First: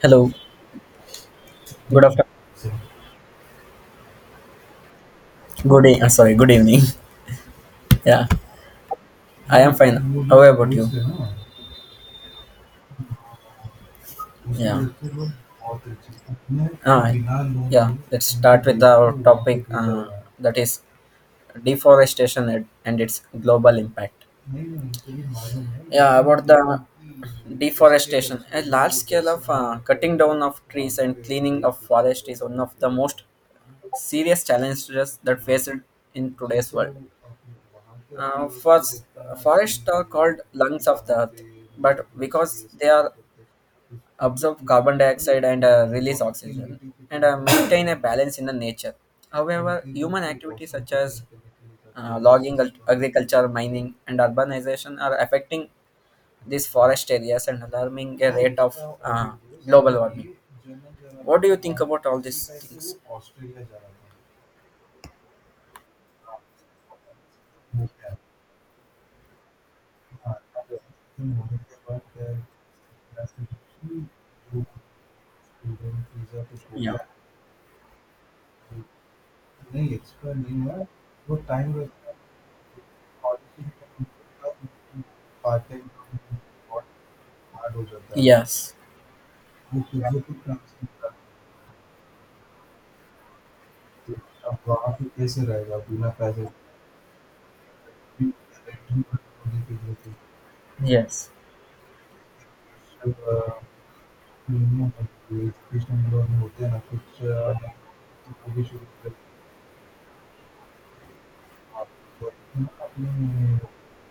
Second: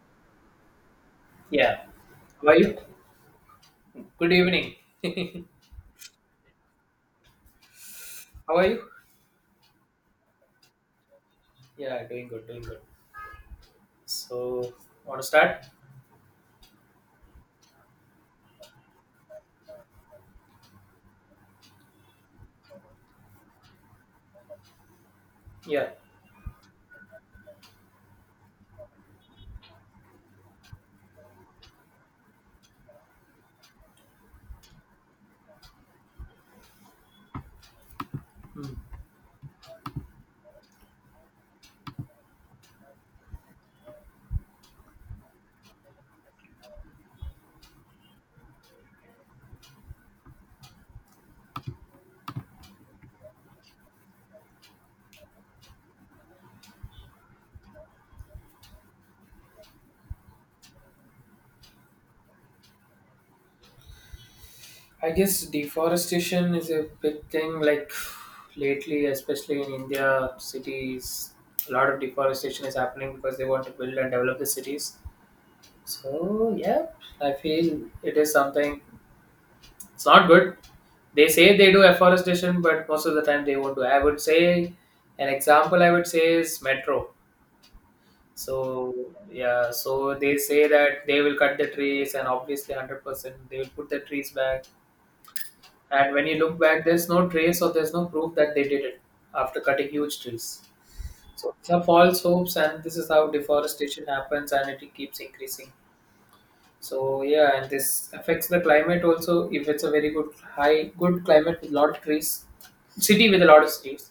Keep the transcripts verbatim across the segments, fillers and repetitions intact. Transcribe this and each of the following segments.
Hello. Yeah. Good afternoon. How are you? Good evening. Good day. i sorry. Good evening. Yeah, How are you? I am fine. How about you? Yeah, doing good, doing good. So, Yeah. want to start? Ah, yeah. Let's start with our topic. Uh, that is deforestation and and its global impact. Yeah. Yeah, about the deforestation, a large scale of uh, cutting down of trees and cleaning of forest is one of the most serious challenges that face it in today's world. Uh, Hmm. First, forests are called lungs of the earth, but because they are absorb carbon dioxide and uh, release oxygen and uh, maintain a balance in the nature. However, human activities such as uh, logging, ag- agriculture, mining, and urbanization are affecting these forest areas and alarming a rate of uh, global warming. What do you think about all these things? I guess deforestation is a big thing, like lately, especially in India, cities, a lot of deforestation is happening because they want to build and develop the cities. So, yeah, Yeah. I feel it is something, it's not good. They say they do afforestation, but most of the time they won't do. I would say, an example I would say is metro. Yes. So yeah, so they say that they will cut the trees, and obviously, one hundred percent, they will put the trees back. And when you look back, there's no trace or there's no proof that they did it after cutting huge trees. Yes. So these are false hopes, and this is how deforestation happens, and it keeps increasing. So yeah, and this affects the climate also. If it's a very good high good climate with a lot of trees, city with a lot of trees,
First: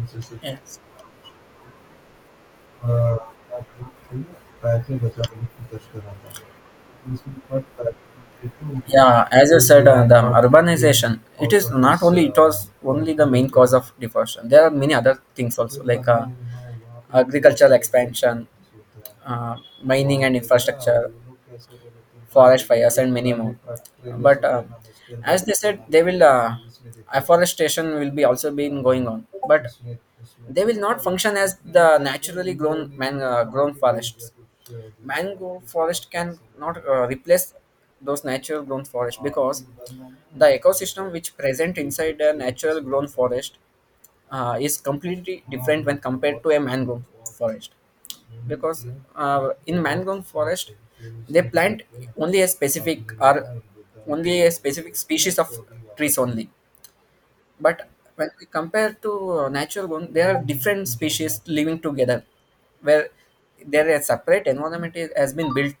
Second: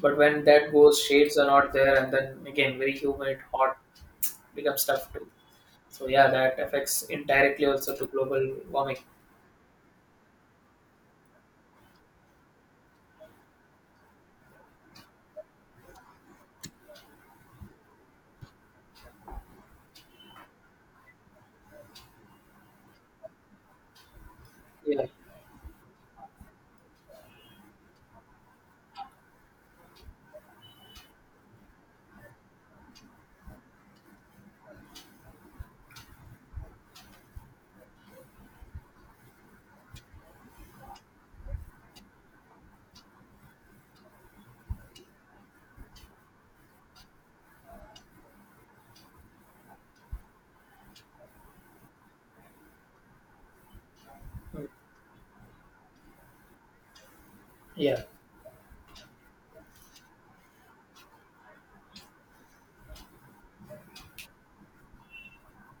but when that Yes. goes, shades are not there, and then again very humid, hot, becomes tough too. So yeah, that affects indirectly also to global warming. Yeah. As I said, uh, the urbanization. It is not only. It was only the main cause of deforestation. There are many other things also, like uh, agricultural expansion, uh, mining and infrastructure, forest fires, and many more. But uh, Yeah. as they said, they will uh, afforestation will be also been going on, but they will not function as the naturally grown man uh, grown forests. Mangrove forest can not uh, replace those natural grown forest because the ecosystem which present inside a natural grown forest uh, is completely different when compared to a mangrove forest because uh, in mangrove forest they plant only a specific or only a Mm. specific species of trees only, but Yeah. when we compare to uh, natural one, there are different species living together where there a separate environment is, has been built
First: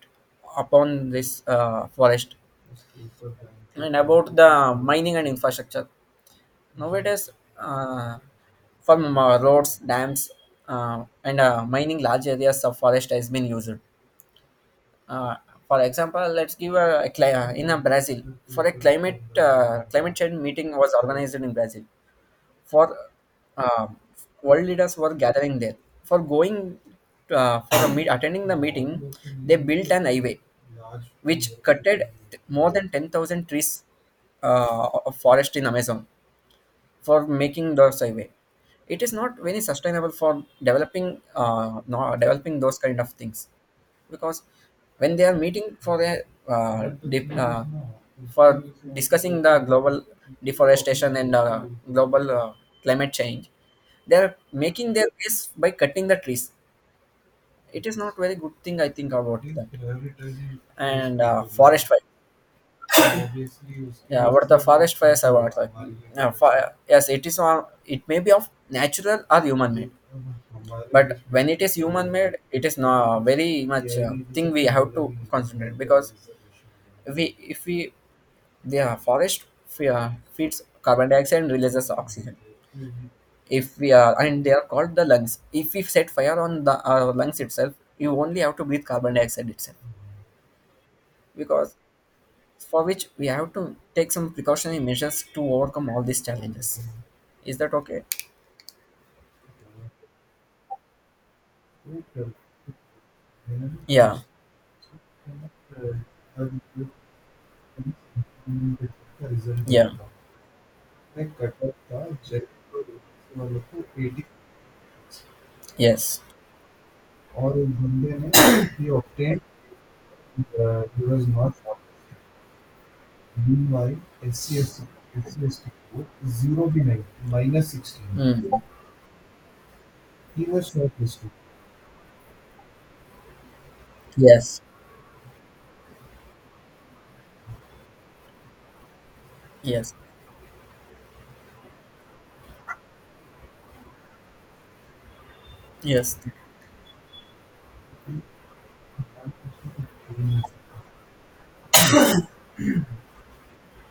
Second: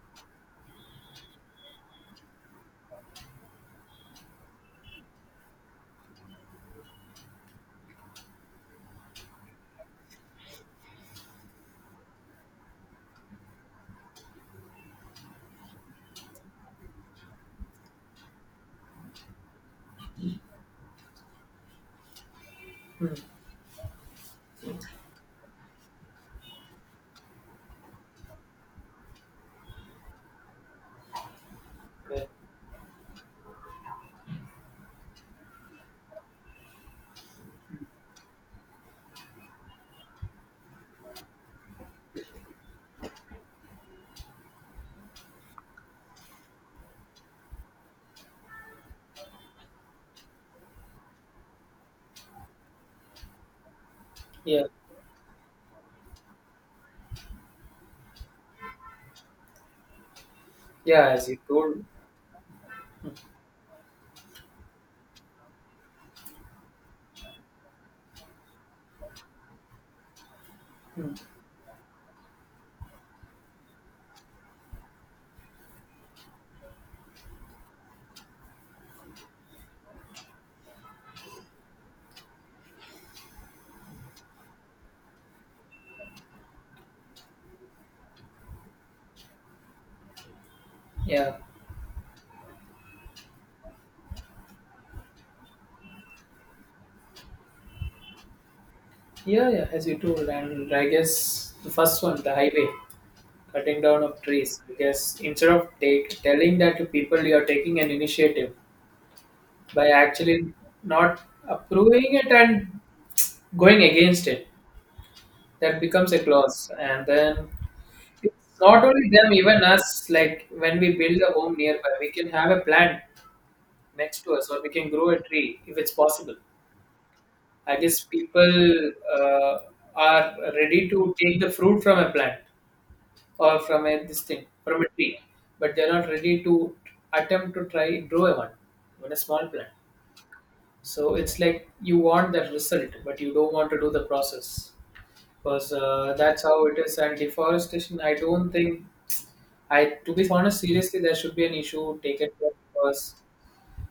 upon this uh, forest. And about the mining and infrastructure nowadays, uh, from uh, roads, dams, uh, and uh, mining, large areas of forest has been used, uh, for example. Let's give a, a cli- uh, in uh, Brazil, for a climate uh, climate change meeting was organized in Brazil for Mm. uh, world leaders were gathering there for going, uh, for a meet, attending the meeting. They built an highway which cutted Yeah. t- more than ten thousand trees uh, of forest in Amazon for making those highway. It is not very sustainable for developing, uh, no, developing those kind of things, because when they are meeting for the uh, dip, uh, for discussing the global deforestation and uh, global uh, climate change, they are Yeah. making their case by cutting the trees. It is not very good thing I think about that. Yeah, And as you uh, told. forest fire. Yeah, what the forest fires I want like. Yeah, fire. Yes, it is on. It may be of natural or human made, Mm. but when it is human made, it is not very much uh, thing we have to concentrate, because we if we the uh, forest fe- uh, feeds carbon dioxide and releases oxygen. If we are, and they are called the lungs. If we set fire on the uh, lungs itself, you only have to breathe carbon dioxide itself, Yeah. because for which we have to take some precautionary measures to overcome all these challenges. Is that okay? Yeah, yeah, as you told. And I guess the first one, the highway, cutting down Yeah, of trees. Because instead of take, telling that to people you are taking an initiative by yeah, actually not approving it and going against it. That becomes a yes, clause, and then it's not only them, even us, like when we build a home nearby we can have a plant next to us, or we can grow a tree if it's possible. I guess people mm, uh, are ready to take the fruit from a plant or from a this thing yes, from a tree, but they're not ready to attempt to try grow one, even a small plant. yes, So it's like you want that result but you don't want to do the process because uh, yes, that's how it is. And deforestation, I don't think, I to be honest, seriously, there should be an issue taken care of because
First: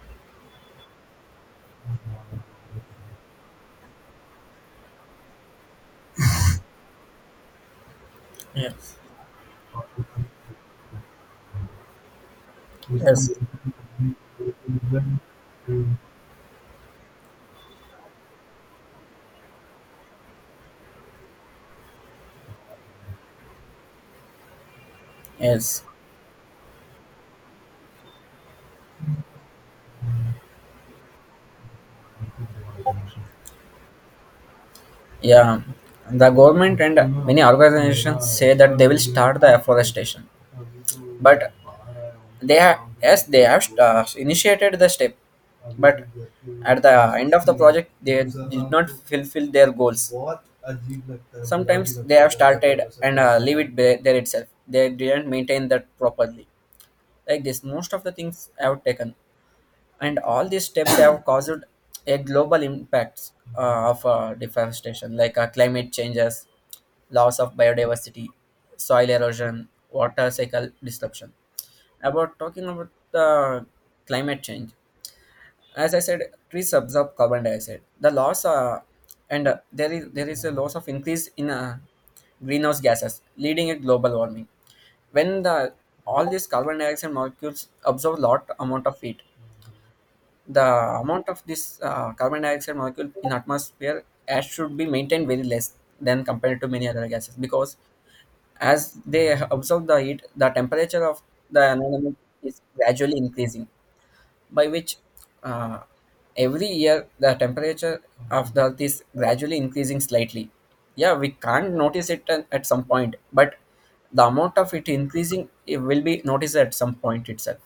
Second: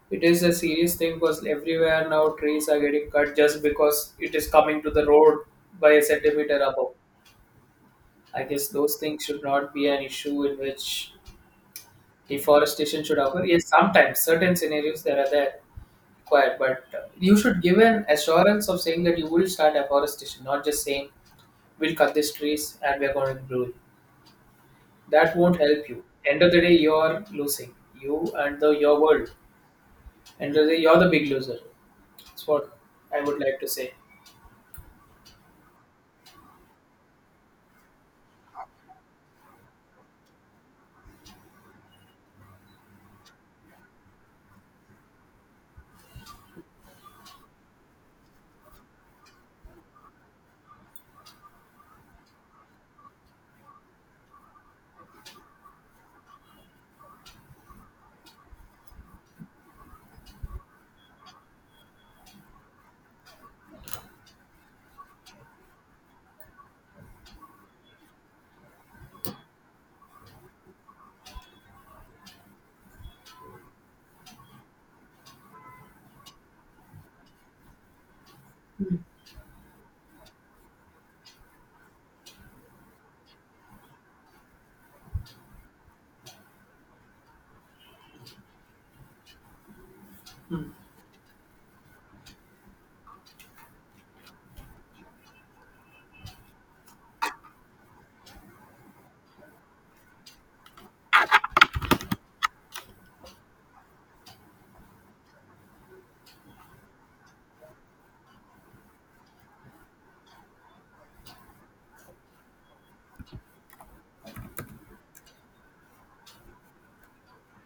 it is a serious thing. Because everywhere now trees are getting cut just because it is coming to the road by a centimeter above. I guess yes, those things should not be an issue in which deforestation should yes, occur. Yes, sometimes certain scenarios there are there required, but uh, you should give an assurance of saying that you will start afforestation, not just saying we'll cut these trees and we're going to do it. That won't yes. help you. End of the day, you're losing. You and the your world. End of the day, you're the big loser. That's what I would like to say. Yeah, the government and many organizations say that they will start the afforestation, but they have, yes, they have uh, initiated the step, but at the end of the project they did not fulfill their goals. Sometimes they have started and uh, leave it be- there itself. They didn't maintain that properly. Like this, most of the things I have taken, and all these steps have caused a global impacts uh, of uh, deforestation, like uh, climate changes, loss of biodiversity, soil erosion, water cycle disruption. About talking about the climate change, as I said, trees absorb carbon dioxide, the loss uh, and uh, there is there is a loss of increase in uh, greenhouse gases, leading a global warming. When the all these carbon dioxide molecules absorb lot amount of heat, the Hmm. amount of this uh, carbon dioxide molecule in atmosphere as should be maintained very less than compared to many other gases, because as they absorb the heat, the temperature of the environment is gradually increasing, by which uh, every year the temperature of the earth is gradually increasing slightly. Yeah, we can't notice it at at some point, but the amount of it increasing it will be noticed at some point itself.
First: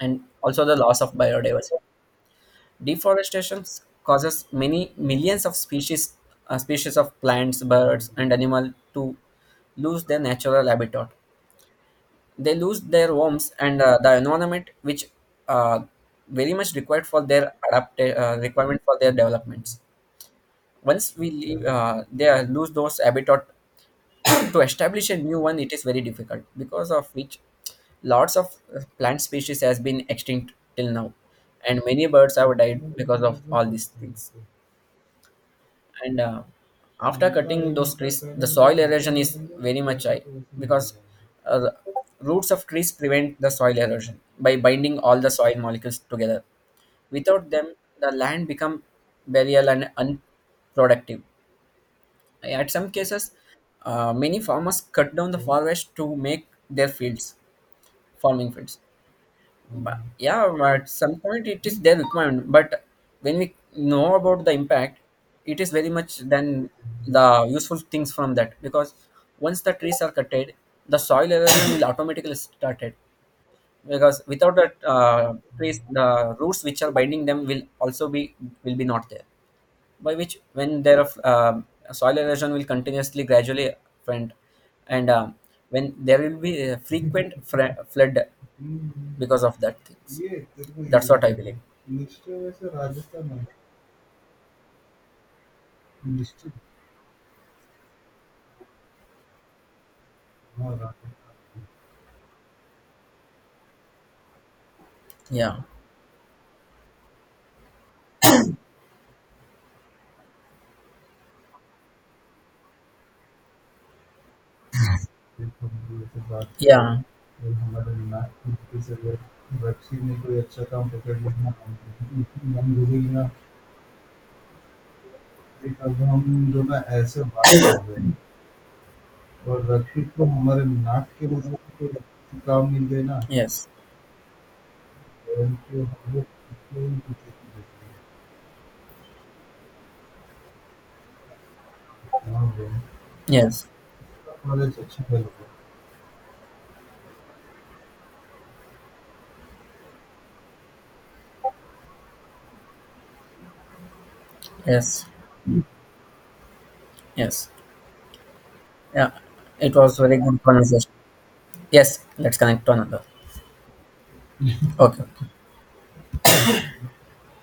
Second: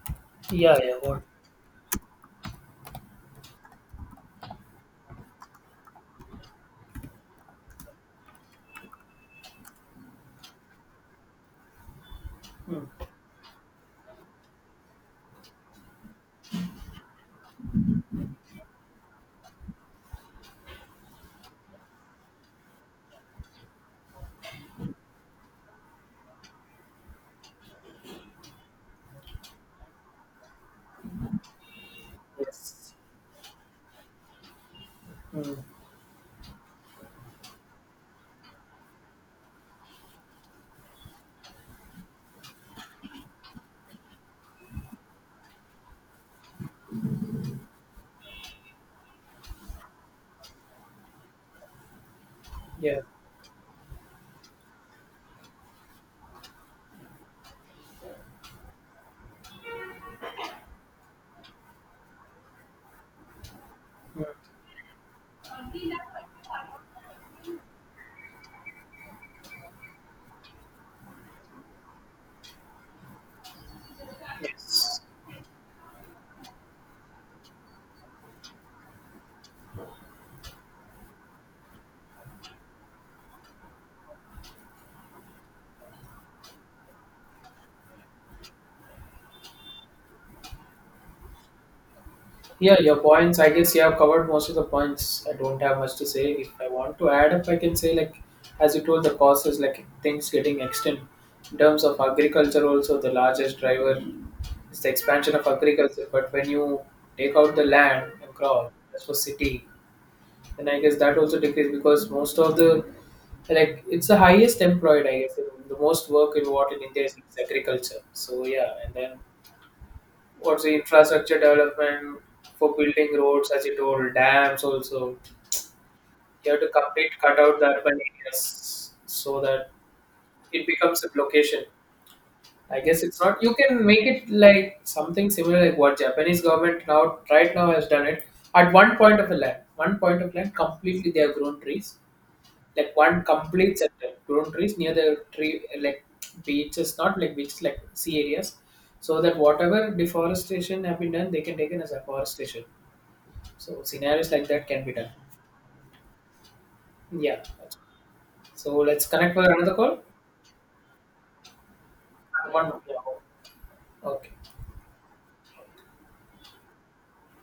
And also the Yeah. loss of Or. biodiversity. Deforestation causes many millions of species, uh, species of plants, birds, and animal to lose their natural habitat. They lose Hmm. their homes and uh, the environment, which uh, very much required for their adapt uh, requirement for their developments. Once we leave, uh, they are- lose those habitat to establish a new one. It is very difficult, because of which lots of uh, plant species has been extinct till now, and many birds have died Yes. because of all these things. Hmm. And uh, after cutting those trees, the soil erosion is very much high, because uh, the roots of trees prevent the soil erosion by binding all the soil molecules together. Without them, the land become burial and unproductive. At some Yeah. cases, uh, many farmers cut down the forest to make their fields, farming fields. But yeah, at some point it is their requirement. But when we know Hmm. about the impact, it is very much then the useful things from that, because once the trees are cutted, the soil erosion will automatically started, because without that Yes. uh, trees, the roots which are binding them will also be, will be not there, by which when there are um soil erosion will continuously gradually friend. And um, when there will be a frequent fre- flood because of that things. That's what I believe. Yeah, your points. I guess you have covered most of the points. I don't have much to say. If I want to add up, I can say like, as you told, the causes like things getting extinct. In terms of agriculture, also the largest driver is the expansion of Yeah, agriculture. But when you take out the land and crop, that's for city, and I guess that also decreased because most of the like it's the highest employed, I guess, the most work in what in yeah, India is agriculture. So yeah, and then what's the infrastructure development for building roads, as you told, dams also. You have to complete cut out the urban areas so that it becomes a location. I guess it's not. You yes, can make it like something similar like what Japanese government now right now has done it. At one point of the land, one point of land, completely they have grown trees like one yes, complete sector grown trees near the tree like beaches, not like beaches, like sea areas, so that whatever deforestation have been done they can take it as afforestation. So scenarios like that can be yes, done. Yeah, yes. so let's Yeah, connect for it another was call very good conversation. Yes, let's connect to one. Yeah. another. Okay. Okay.